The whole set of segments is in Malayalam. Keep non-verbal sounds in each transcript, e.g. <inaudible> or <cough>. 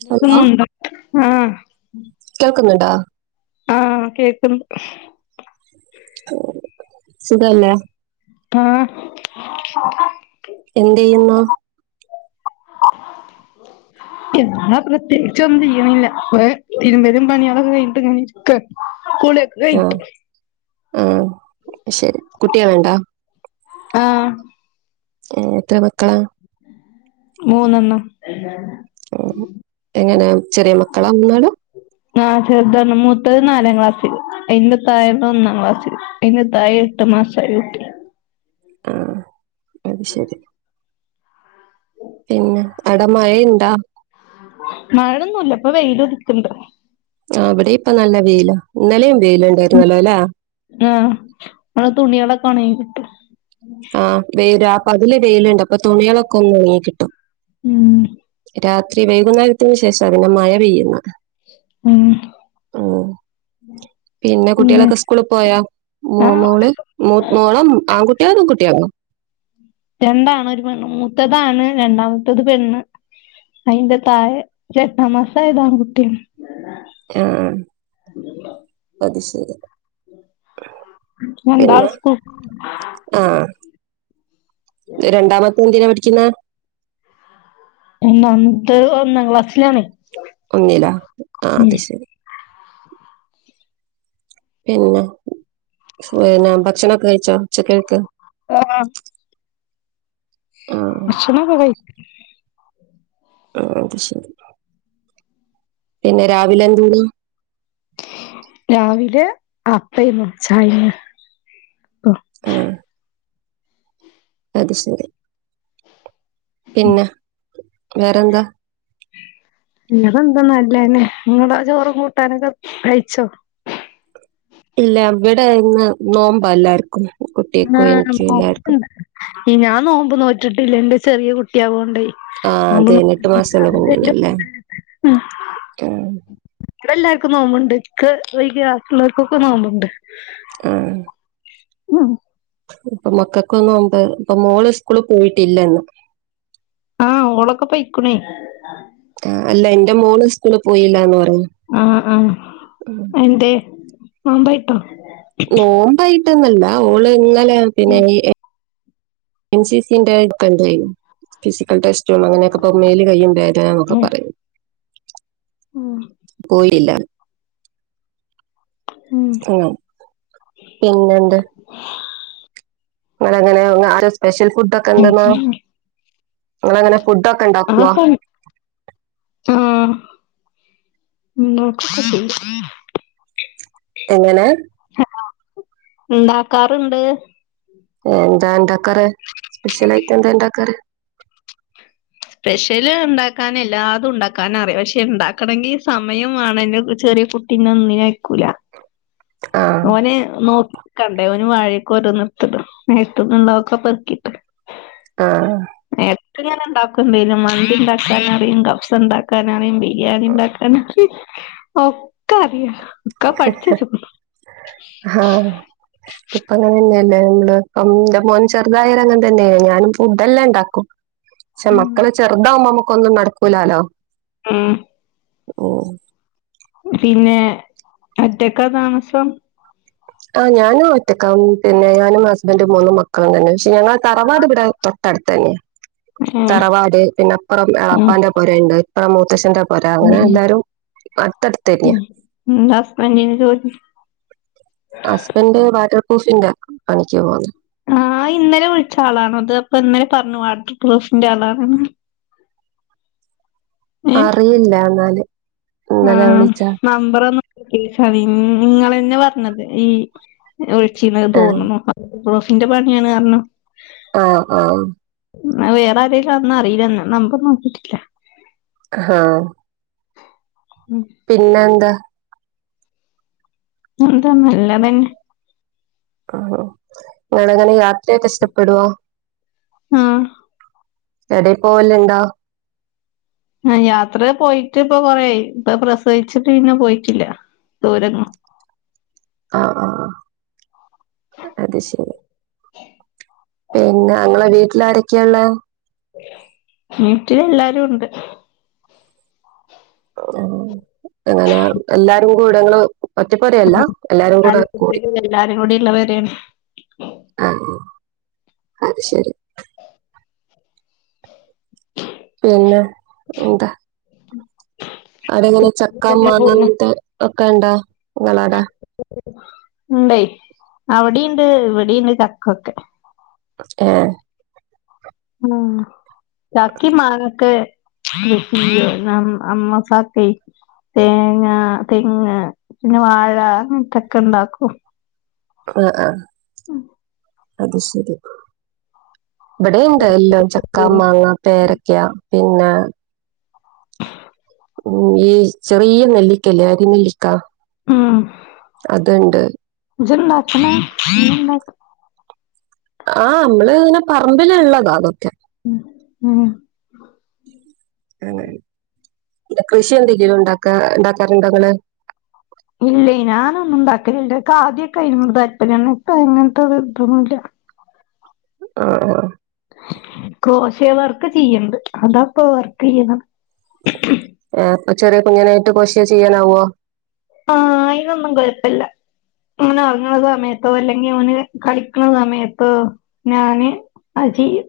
<unintelligible> ഹലോ മുണ്ടും ആഹ് കേൾക്ക്ന്ന് ണ്ടോ? ആഹ് കേക്ക്ന്ന് സുഖല്ലേ? ആഹ് എന്തെയ്യുന്നു? എന്നാ പ്രത്യേകിച്ചൊന്നും ചെയ്യ്ണില്ല. വേം തിര്മ്പലും പണ്യാളൊക്കെ കയ്ഞ്ഞ്ട്ട്ങ്ങനെ ഇരിക്കാണ്. കുള്യൊ ആഹ് ആഹ് ശരി, കുട്ടികള്ണ്ടോ? ആഹ് ഏ എത്ര മക്കളാ മൂന്നെണ്ണം എങ്ങനെ ചെറിയ മക്കളാ മൂന്നാളും ആഹ് ചെറ്താണ് മൂത്തത് നാലാം ക്ലാസ്സില് അയിന്റതായെ ഒന്നാം ക്ലാസ് അയിന്റതായെ എട്ട് മാസായ കുട്ടി ആഹ് അത് ശരി പിന്നെ അടെ മഴയിണ്ടാ മഴൊന്നുല്ല ഇപ്പൊ വെയില് ഉതിക്ക്‌ണ്ട് ആഹ് അവിടെ ഇപ്പ നല്ല വെയില ഇന്നലെയും വെയിലുണ്ടായിരുന്നല്ലല്ലേ ആഹ് മ്മളെ തുണികളൊക്കെ ഒണങ്ങികിട്ടും ആഹ് വെയിൽ രാപകല് വെയിലുണ്ട് അപ്പൊ തുണികളൊക്കെ ഒന്നൊണങ്ങി കിട്ടും ഉം രാത്രി വൈകുന്നേരത്തിന് ശേഷാ പിന്ന മഴ പെയ്യുന്ന ഉം ആഹ് പിന്നെ കുട്ടികളൊക്കെ സ്‌ കൂളി പോയാ മൂ ആഹ് മോള് മൂ മോളോ ആൺകുട്ടിയാ പെൺകുട്ടിയാ രണ്ടാണ് ഒരു പെണ്ണ് മൂത്തതാണ് രണ്ടാമത്തത് പെണ്ണ് അയിന്റെ തായെ എട്ടാം മാസായതാണ് ആൺകുട്ടി ആഹ് അത് ശരി രണ്ടാള് സ്കൂ ആഹ് രണ്ടാമത്തെ എന്തിനാ പഠിക്കുന്നെ ഒന്നാമത്തെ ഒന്നാം ക്ലാസ്സിലാണെ ഒന്നില ആഹ് അത് ശരി പിന്നെ പിന്നെ ഭക്ഷണൊക്കെ കഴിച്ചോ ഉച്ചക്കേക്ക് ആഹ് ആ ഭക്ഷണൊക്കെ കഴി ആഹ് അത് ശരി പിന്നെ രാവിലെ എന്തേ നി രാവിലെ അപ്പയും ചായ ഹെ അത് ശരി പിന്നെ വേറെന്താ <unintelligible> നല്ലേനെ നിങ്ങളെ ചോറും കൂട്ടാനൊക്കെ കഴിച്ചോ ഇല്ല ഇവിടെ ഇന്ന് നോമ്പ എല്ലാർക്കും കുട്ട്യാക്കും എനിക്കും എല്ലാർക്കും ഞാ നോമ്പ് നോറ്റിട്ടില്ല ന്റെ ചെറിയ കുട്ടിയവോണ്ടേ. ആ അ അതെ എട്ട് മാസമുള്ള കുഞ്ഞാണല്ലേ ആ, <unintelligible> ഇവിടെ ല്ലാവർക്കും നോമ്ബ്ണ്ട് ഇക്കൊയ്‌ക്ക വാക്കിലോർക്കൊക്കെ നോമ്പ്ണ്ട്. ആഹ് <unintelligible> ഇപ്പൊ മക്കക്കും നോമ്പ് ഇപ്പ മോള് സ്കൂള് പോയിട്ടില്ലെന്ന്. ആഹ് ഓളക്ക പ്പയ്ക്ക്ണ. ആഹ് അല്ല ന്റെ മോള് സ്കൂള് പോയില്ലന്ന് പറ ആഹ് ആഹ് എന്തേ നോമ്പായിട്ടോ? നോമ്പായിട്ടനോല്ല ഓള് ഇന്നലെ പിന്നെ എൻ സി സി ന്റെ <unintelligible> ണ്ടായിനു ഫിസിക്കൽ ടെസ്റ്റ അങ്ങനെയൊക്കെ പ്പം മെല് കൈയും വേതന നൊക്കെ പറയും. ഉം പോയില്ല ഉം ഉം പിന്നെന്ത് ങ്ങനെ അങ്ങനെ ആ സ്പെഷ്യൽ ഫുഡ് ഒക്കെ എന്തെന്നോ ഉം ങ്ങലങ്ങനെ ഫുഡ ഒക്കെ ണ്ടാക്കുവ. ആഹ ഉ <inaudible> എങ്ങനെ ണ്ടാക്കാറണ്ട്. എന്താ ണ്ടാക്കാറ് സ്പെഷ്യലായിട്ട് എന്താ ണ്ടാക്കാറ്? സ്പെഷ്യല് ണ്ടാക്കാന എല്ലാതും ണ്ടാക്കാനറിയാം പക്ഷെ ണ്ടാക്കണങ്കി സമയം വേണം നു ചെറിയ കുട്ട പിന്നെ ഒന്നിനക്കൂല ആ ഓനെ നോക്കി കണ്ടേ ന് വായൊക്കെ ഒരനിർത്ടും നെലത്ട്ടന്നുള്ളൊക്കെ പെറുക്കിട്ട് ആഹ എക്ക ഇങ്ങനെ ഉണ്ടാക്കണ്ടും മന്തി ണ്ടാക്കാൻറിയും കഫ്സ് ണ്ടാക്കാനറി ബിരിയാണിഇണ്ടക്ക ഓക്കറയ. ആഹ ഇപ്പ അങ്ങനെ തന്നെയല്ലേ ഇ എന്റെ മോൻ ചെറുതായര അങ്ങനെ തന്നെയല്ലേ ഞാനും ഫുഡ് എല്ലാം ണ്ടാക്കും. പക്ഷെ ഉം മക്കള് ചെറുതാാവുമ്പോ നമ്മക്കൊന്നും നടക്കൂലാലോ. ആഹ ഓ പിന്നെ ഒറ്റക്ക താമസം? ആ ഞാനും ഒറ്റക്ക പിന്നെ ഞാനും ഹസ്ബൻഡും മൂന്നും മക്കളും തന്നെ പക്ഷെ ഞങ്ങ തറവാട് ഇവിടെ തൊട്ടടുത്ത് തന്നെയ ഏഹ് തറവാട് പിന്നെപ്പറം ഉം എളപ്പാന്റെ മൂത്തച്ചൻംൻ പുര ഉം ഉം ന്താ ഹസ്ബൻഡിനു ജോലി? ഹസ്ബൻഡ് വാട്ടർ പ്ര്രൂഫിന്റെ പണിക്ക് പോകുന്നു. ആഹ ഇന്നലെ വിളിച്ച ആളാണോ ത് അപ്പ ഇന്നലെ പറഞ്ഞു വാട്ടർ പ്ര്രൂഫിന്റെ ആളാണെന്ന്. അറിയില്ലന്നാല്. ആ നമ്പറ ഒന്ന കോണ് നിങ്ങെന്നെ പറഞ്ഞത് ഈ വിളിച്ചിന്ന് ആ തോന്നുന്നു വട്ടർപ്രു ഫിന്റെ പണിയാണർഞ്ഞു. ആഹ ആഹ വേറെ ആരേങ്കിലും ന്നും അറില്ല നമ്പർ നോക്കിട്ടില്ല. ഹഹ ഉം പിന്നെന്താ. എന്താ നല്ലതന്നെ. ആ ഞൾ അങ്ങനെ യാത്രയൊക്കെ ഇഷ്ടപ്പെടുവോ? ഉം എടെയി പോവലുണ്ടോ ആഹ് യാത്ര പോയിട്ട് ഇപ്പ കൊറെയായി ഇപ്പൊ പ്രസവിച്ചിട്ട് പിന്നെ പോയിട്ടില്ല ദൂരെങ്ങും ആഹ് അത് ശരി പിന്നെ ഞങ്ങളെ വീട്ടിലാരെക്കെയായുള്ളേ വീട്ടില് എല്ലാരും ഉണ്ട് അങ്ങനെ എല്ലാരും കൂടെങ്ങള് ഒറ്റപ്പുരയല്ല എല്ലാരും നാല് കൂടെ കൂടി കുട്ടികള് എല്ലാരും കൂടി ഉള്ളവരെയാണ് ആഹ് അത് ശരി പിന്നെ എന്താ അവിടെ ഇങ്ങനെ ചക്ക മാങ്ങ ഇങ്ങനത്തൊക്കെ ഇണ്ടാ ഇങ്ങളെ ഇണ്ടെ അവിടെയുണ്ട് ഇവിടെയുണ്ട് ചക്കയൊക്കെ ഏഹ് ഉം ചക്കയും മാങ്ങക്കെ <unintelligible> അമ്മ പാക്കെ തേങ്ങ തെങ്ങ് പിന്നെ വാഴ അങ്ങനത്തൊക്കെ ഉണ്ടാക്കും ആഹ് ആഹ് അത് ശരി ഇബടിണ്ട് എല്ലാം ചക്കാ മാങ്ങ പേരക്ക പിന്നെ ഉം ഈ ചെറിയ നെല്ലിക്കല്ലേ അരി നെല്ലിക്ക അതുണ്ട് ജ്ണ്ടാക്കണെ ഈയ്യ് ഇണ്ടാ ആഹ് നമ്മള് ഇങ്ങനെ പറമ്പിലുള്ളതാ അതൊക്കെ ഉം ഉം ആനേ കൃഷി എന്തെങ്കിലും ഉണ്ടാക്കാ ഉണ്ടാക്കാറുണ്ടോ ഇങ്ങള് ഇല്ലയ് ഞാനൊന്നും ഉണ്ടാക്കലില്ല, ഇനിക്ക് ആദ്യക്കെയായിരുന്നു താല്പര്യം ഇപ്പോ അങ്ങനത്തെ ഇത് ഇതൊന്നുമില്ല ആഹ് ക്രോഷേ വർക്ക് ചെയ്യണ്ട് അതാപ്പോ വർക്ക് ചെയ്യണം ഏഹ് ചെറിയ കുഞ്ഞനായിട്ട് ക്രോഷേ ചെയ്യാനാവോ ആഹ് അയിനൊന്നും കുഴപ്പല്ല ഇങ്ങനെ ഉറങ്ങണ സമയത്തോ അല്ലെങ്കിൽ ഓന് കളിക്കണ സമയത്തോ ഞാന് ആ ചെയ്യും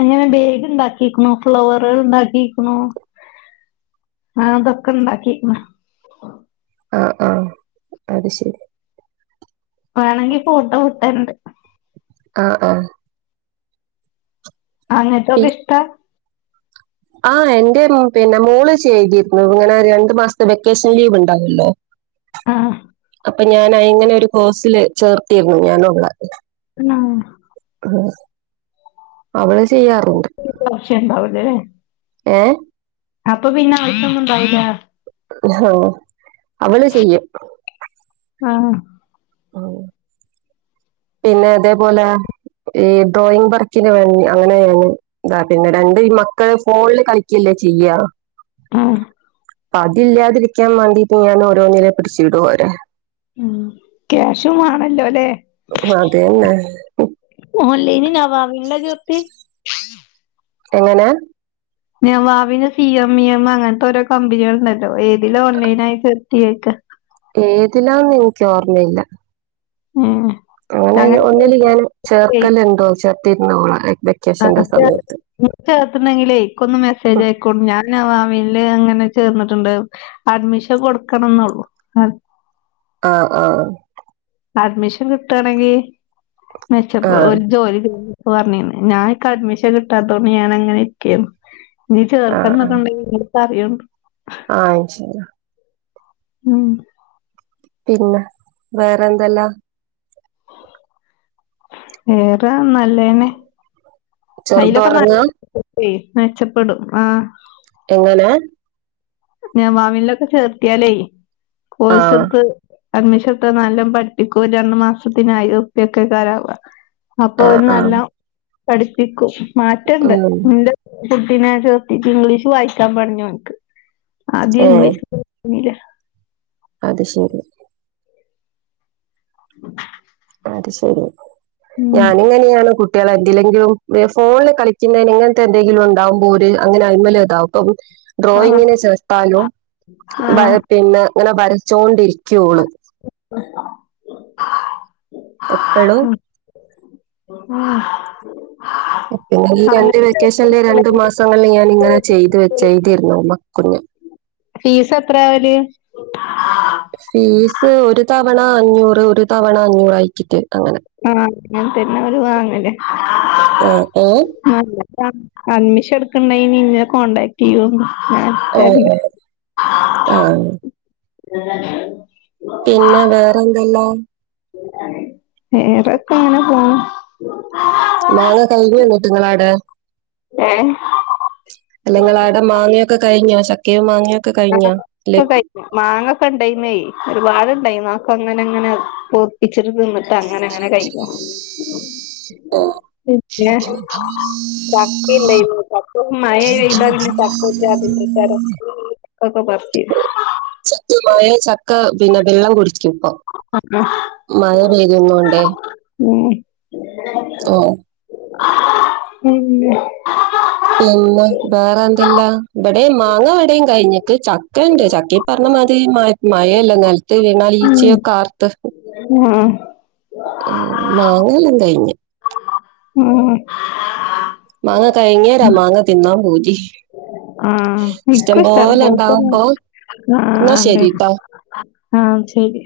അങ്ങനെ ബാഗ് ഉണ്ടാക്കിരിക്കുണു ഫ്ലവറേൾ ഉണ്ടാക്കിക്കുണു ആഹ് അതൊക്കെ ഉണ്ടാക്കിക്കുണു ആഹ് ആഹ് അത് ശരി വേണങ്കി ഫോട്ടോ വിട്ടരുണ്ട് ആഹ് ആഹ് അങ്ങനത്തൊക്കെ ഇഷ്ടാ ആഹ് എന്റെ പിന്നെ മോള് ചെയ്തെക്കും, ഇങ്ങനെ രണ്ടു മാസത്തെ വെക്കേഷൻ ലീവ് ഉണ്ടാവില്ലേ ആഹ് അപ്പൊ ഞാൻ ഇങ്ങനെ ഒരു കോഴ്സില് ചേർത്തിരുന്നു ഞാനുവളെ ഉം ആഹ് അവള് ചെയ്യാറുണ്ട് ആവിശ്യം ഉണ്ടാവിലല്ലേ ഏഹ് അപ്പൊ പിന്നെ ആവിശ്യം ഉണ്ടാവില്ല ഹാ അവള് ചെയ്യും ആഹ് ആഹ് പിന്നെ ഇതേപോലെ ഈ ഡ്രോയിങ് വർക്കിന് വേണ്ടി അങ്ങനെയാണ് താ പിന്നെ രണ്ട് ഈ മക്കള് ഫോണില് കളിക്കല്ലേ ചെയ്യാ ആഹ് അപ്പൊ അതില്ലാതിരിക്കാൻ വേണ്ടിട്ട് ഞാന ഓരോന്നിനെ പിടിച്ചു ഇടൂ വോരെ ഉം ക്യാഷും വാണല്ലോ ലെ അതന്നെ ഓൺലൈനിൽ നവാവിനിലാ ചേർത്തെ? എങ്ങനെ? നവാവിന് സി എം ഇ എം അങ്ങനത്തെ ഓരോ കമ്പനികൾ ഉണ്ടല്ലോ ഏതില ഓൺലൈൻ ആയി ചേർത്തി ചോയ്ക്ക ഏതിലാന്ന് എനിക്ക് ഓർമ്മയില്ല ഉം അങ്ങനെ ഒന്നില് ഞാൻ ചേർക്കല്ലുണ്ടോ ചേർത്തിരുന്നോള ആ ഇനി ചേർതണ്ടെങ്കിലേ ക്കൊന്നു മെസ്സേജ് ഉം. അയക്കൊണ്ട് ഞാൻ നവാവിനിൽ അങ്ങനെ ചേർന്നിട്ടുണ്ട് അഡ്മിഷൻ കൊടുക്കണം ന്നള്ളു ആഹ് ആഹ് അഡ്മിഷൻ കിട്ടുകയാണെങ്കി ആ മെച്ചപ്പോ ഒരു ജോലി ചെയ പറഞ്ഞിന്ന് ഞാൻക്ക അഡ്മിഷൻ കിട്ടാത്തതോണ്ട് ഞാൻ അങ്ങനെ നിക്കെര്ന്നു ഇനി ആ ചേർക്കണന്നൊക്കെണ്ട് എന്നോട് പറയേണ്ടി ആഹ് ഇൻശാഅല്ലാഹ് ഉം പിന്നെ വേറെന്തെല്ലാ വേറെ നല്ലേന്നെ അയ്ലൊക്കെ നല്ല ചെറുതുറങ്ങാ <unintelligible> മെച്ചപ്പെടും എങ്ങനേ? നവാവിൻലൊക്കെ ചേർത്തിയാലേ ആ കോഴ്സ്ട്ത് അഡ്മിഷൻഎടുത്ത നല്ലം പഠിപ്പിക്കുവ രണ്ട്മാസത്തിനായിരം ഉർപ്യാ ഒക്കെയ്ക്കാരം ആവാ അപ്പൊ ആ ഓര് ആ നല്ലം പഠിപ്പിക്കും മാറ്റണ്ട് ഉം ന്റെ കുട്ടിനെ ചേർത്തിറ്റ് ഇംഗ്ലീഷ് വായിക്കാൻ പറഞ്ഞു ആദ്യം ഏ ഇംഗ്ലഷ് <inaudible> അത് ശരി അത് ശെരി ഉം ഞാനിങ്ങനെയാണ് കു ട്ട്യാളെ എന്തിലെങ്കിലും ഫോണില് കളിക്കുന്നതിന് ഇങ്ങനത്തെ എന്തെങ്കിലും ഉണ്ടാവുമ്പോ ഓര് അങ്ങനെ അതിന്മേ താവും ആഹ് ഡ്രോയിങ്ങിന് ചേർത്താലും ആഹ് പിന്നെ ങ്ങനെ വരച്ചോണ്ടിരിക്കും ഓള് ഉ ഉ ഉം പിന്നെ ഈ രണ്ട് വെക്കേഷനിലെ രണ്ടു മാസങ്ങളില് ഞാൻ ഇങ്ങനെ ചെയ്തു വെച്ചഴ്തിരുന്നു മക്ക കുഞ്ഞ് ഫീസത്രേ ആവല്? ഫീസ് ഒരു തവണ അഞ്ഞൂറ് ഒരു തവണ അഞ്ഞൂറായിക്കിട്ട് അങ്ങനെ ആഹ് അങ്ങൻതന്നെ അവര് വാങ്ങല് ആ ഏ <unintelligible> അഡ്മിഷൻ എടുക്കണ്ടെങ്ങി ന്നെ കോണ്ടടാക്ട് ചെയ്യോണ്ടു ഞാൻ ആ ഇട്ത്തരന്റ് ആ ആ പിന്നെ വേറെ എന്തല്ലാ? വേറൊക്കെ ഇങ്ങനെ പോണ് ഉ മാങ്ങ കഴിഞ്ഞോ ന്ന്ട്ട് ങ്ങളാടെ ഏ അല്ലെങ്ങളാടെ മാങ്ങയൊക്കെ കഴിഞ്ഞോ? ചക്കയും മാങ്ങൊക്കെ <unintelligible> മാങ്ങൊക്കെണ്ടായിന്നേയ് ഒരുപാട്ണ്ടായിന്ന് അതൊക്കെങ്ങനെ ങ്ങനെ ങ്ങനെ പൗപ്പിച്ചിട്ട് തിന്ന്‌ ച്ചങ്ങനെങ്ങെനെ കഴിക്കും ച്ച്പ്പോ പിന്നെ ചക്കിണ്ടേയ്ന്നു ചക്ക മയയ്താ പിന്നെ ചക്ക ഒരു ചാതി അല്ലയ്ക്കാരം <unintelligible> ശക്തമായ ചക്ക പിന്നെ വെള്ളം കുടിച്ചു കിപ്പൊ മയ പെയ്യുന്നോണ്ടേ ഉം ഓഹ് പിന്നെ പിന്നെ ബേറെന്തല്ലാ ഇബിടെ മാങ്ങ ഇടയു ക യിഞ്ഞിട്ട് ചക്ക ഇണ്ട് ചക്ക ഈ പറഞ്ഞമാതിരി മയല്ലേ നെൽത്ത് വീണാല് ഉം ഈച്ചയൊക്കെ ആർത്ത് ആഹ് ആഹ് മാങ്ങയെല്ലാ കയിഞ്ഞ് ഉം മാങ്ങ കഴിഞ്ഞേരാ മാങ്ങ തിന്നാൻ പൂതി ആഹ് ഇഷ്ടം ഇക്കു ഇഷ്ടാണ് പോലെ പൊവ്ത്ത ഇണ്ടാവുമ്പോ ന്നാ ആഹ് ണ്ടേ ശരിട്ടോ. ആഹ് ശെരി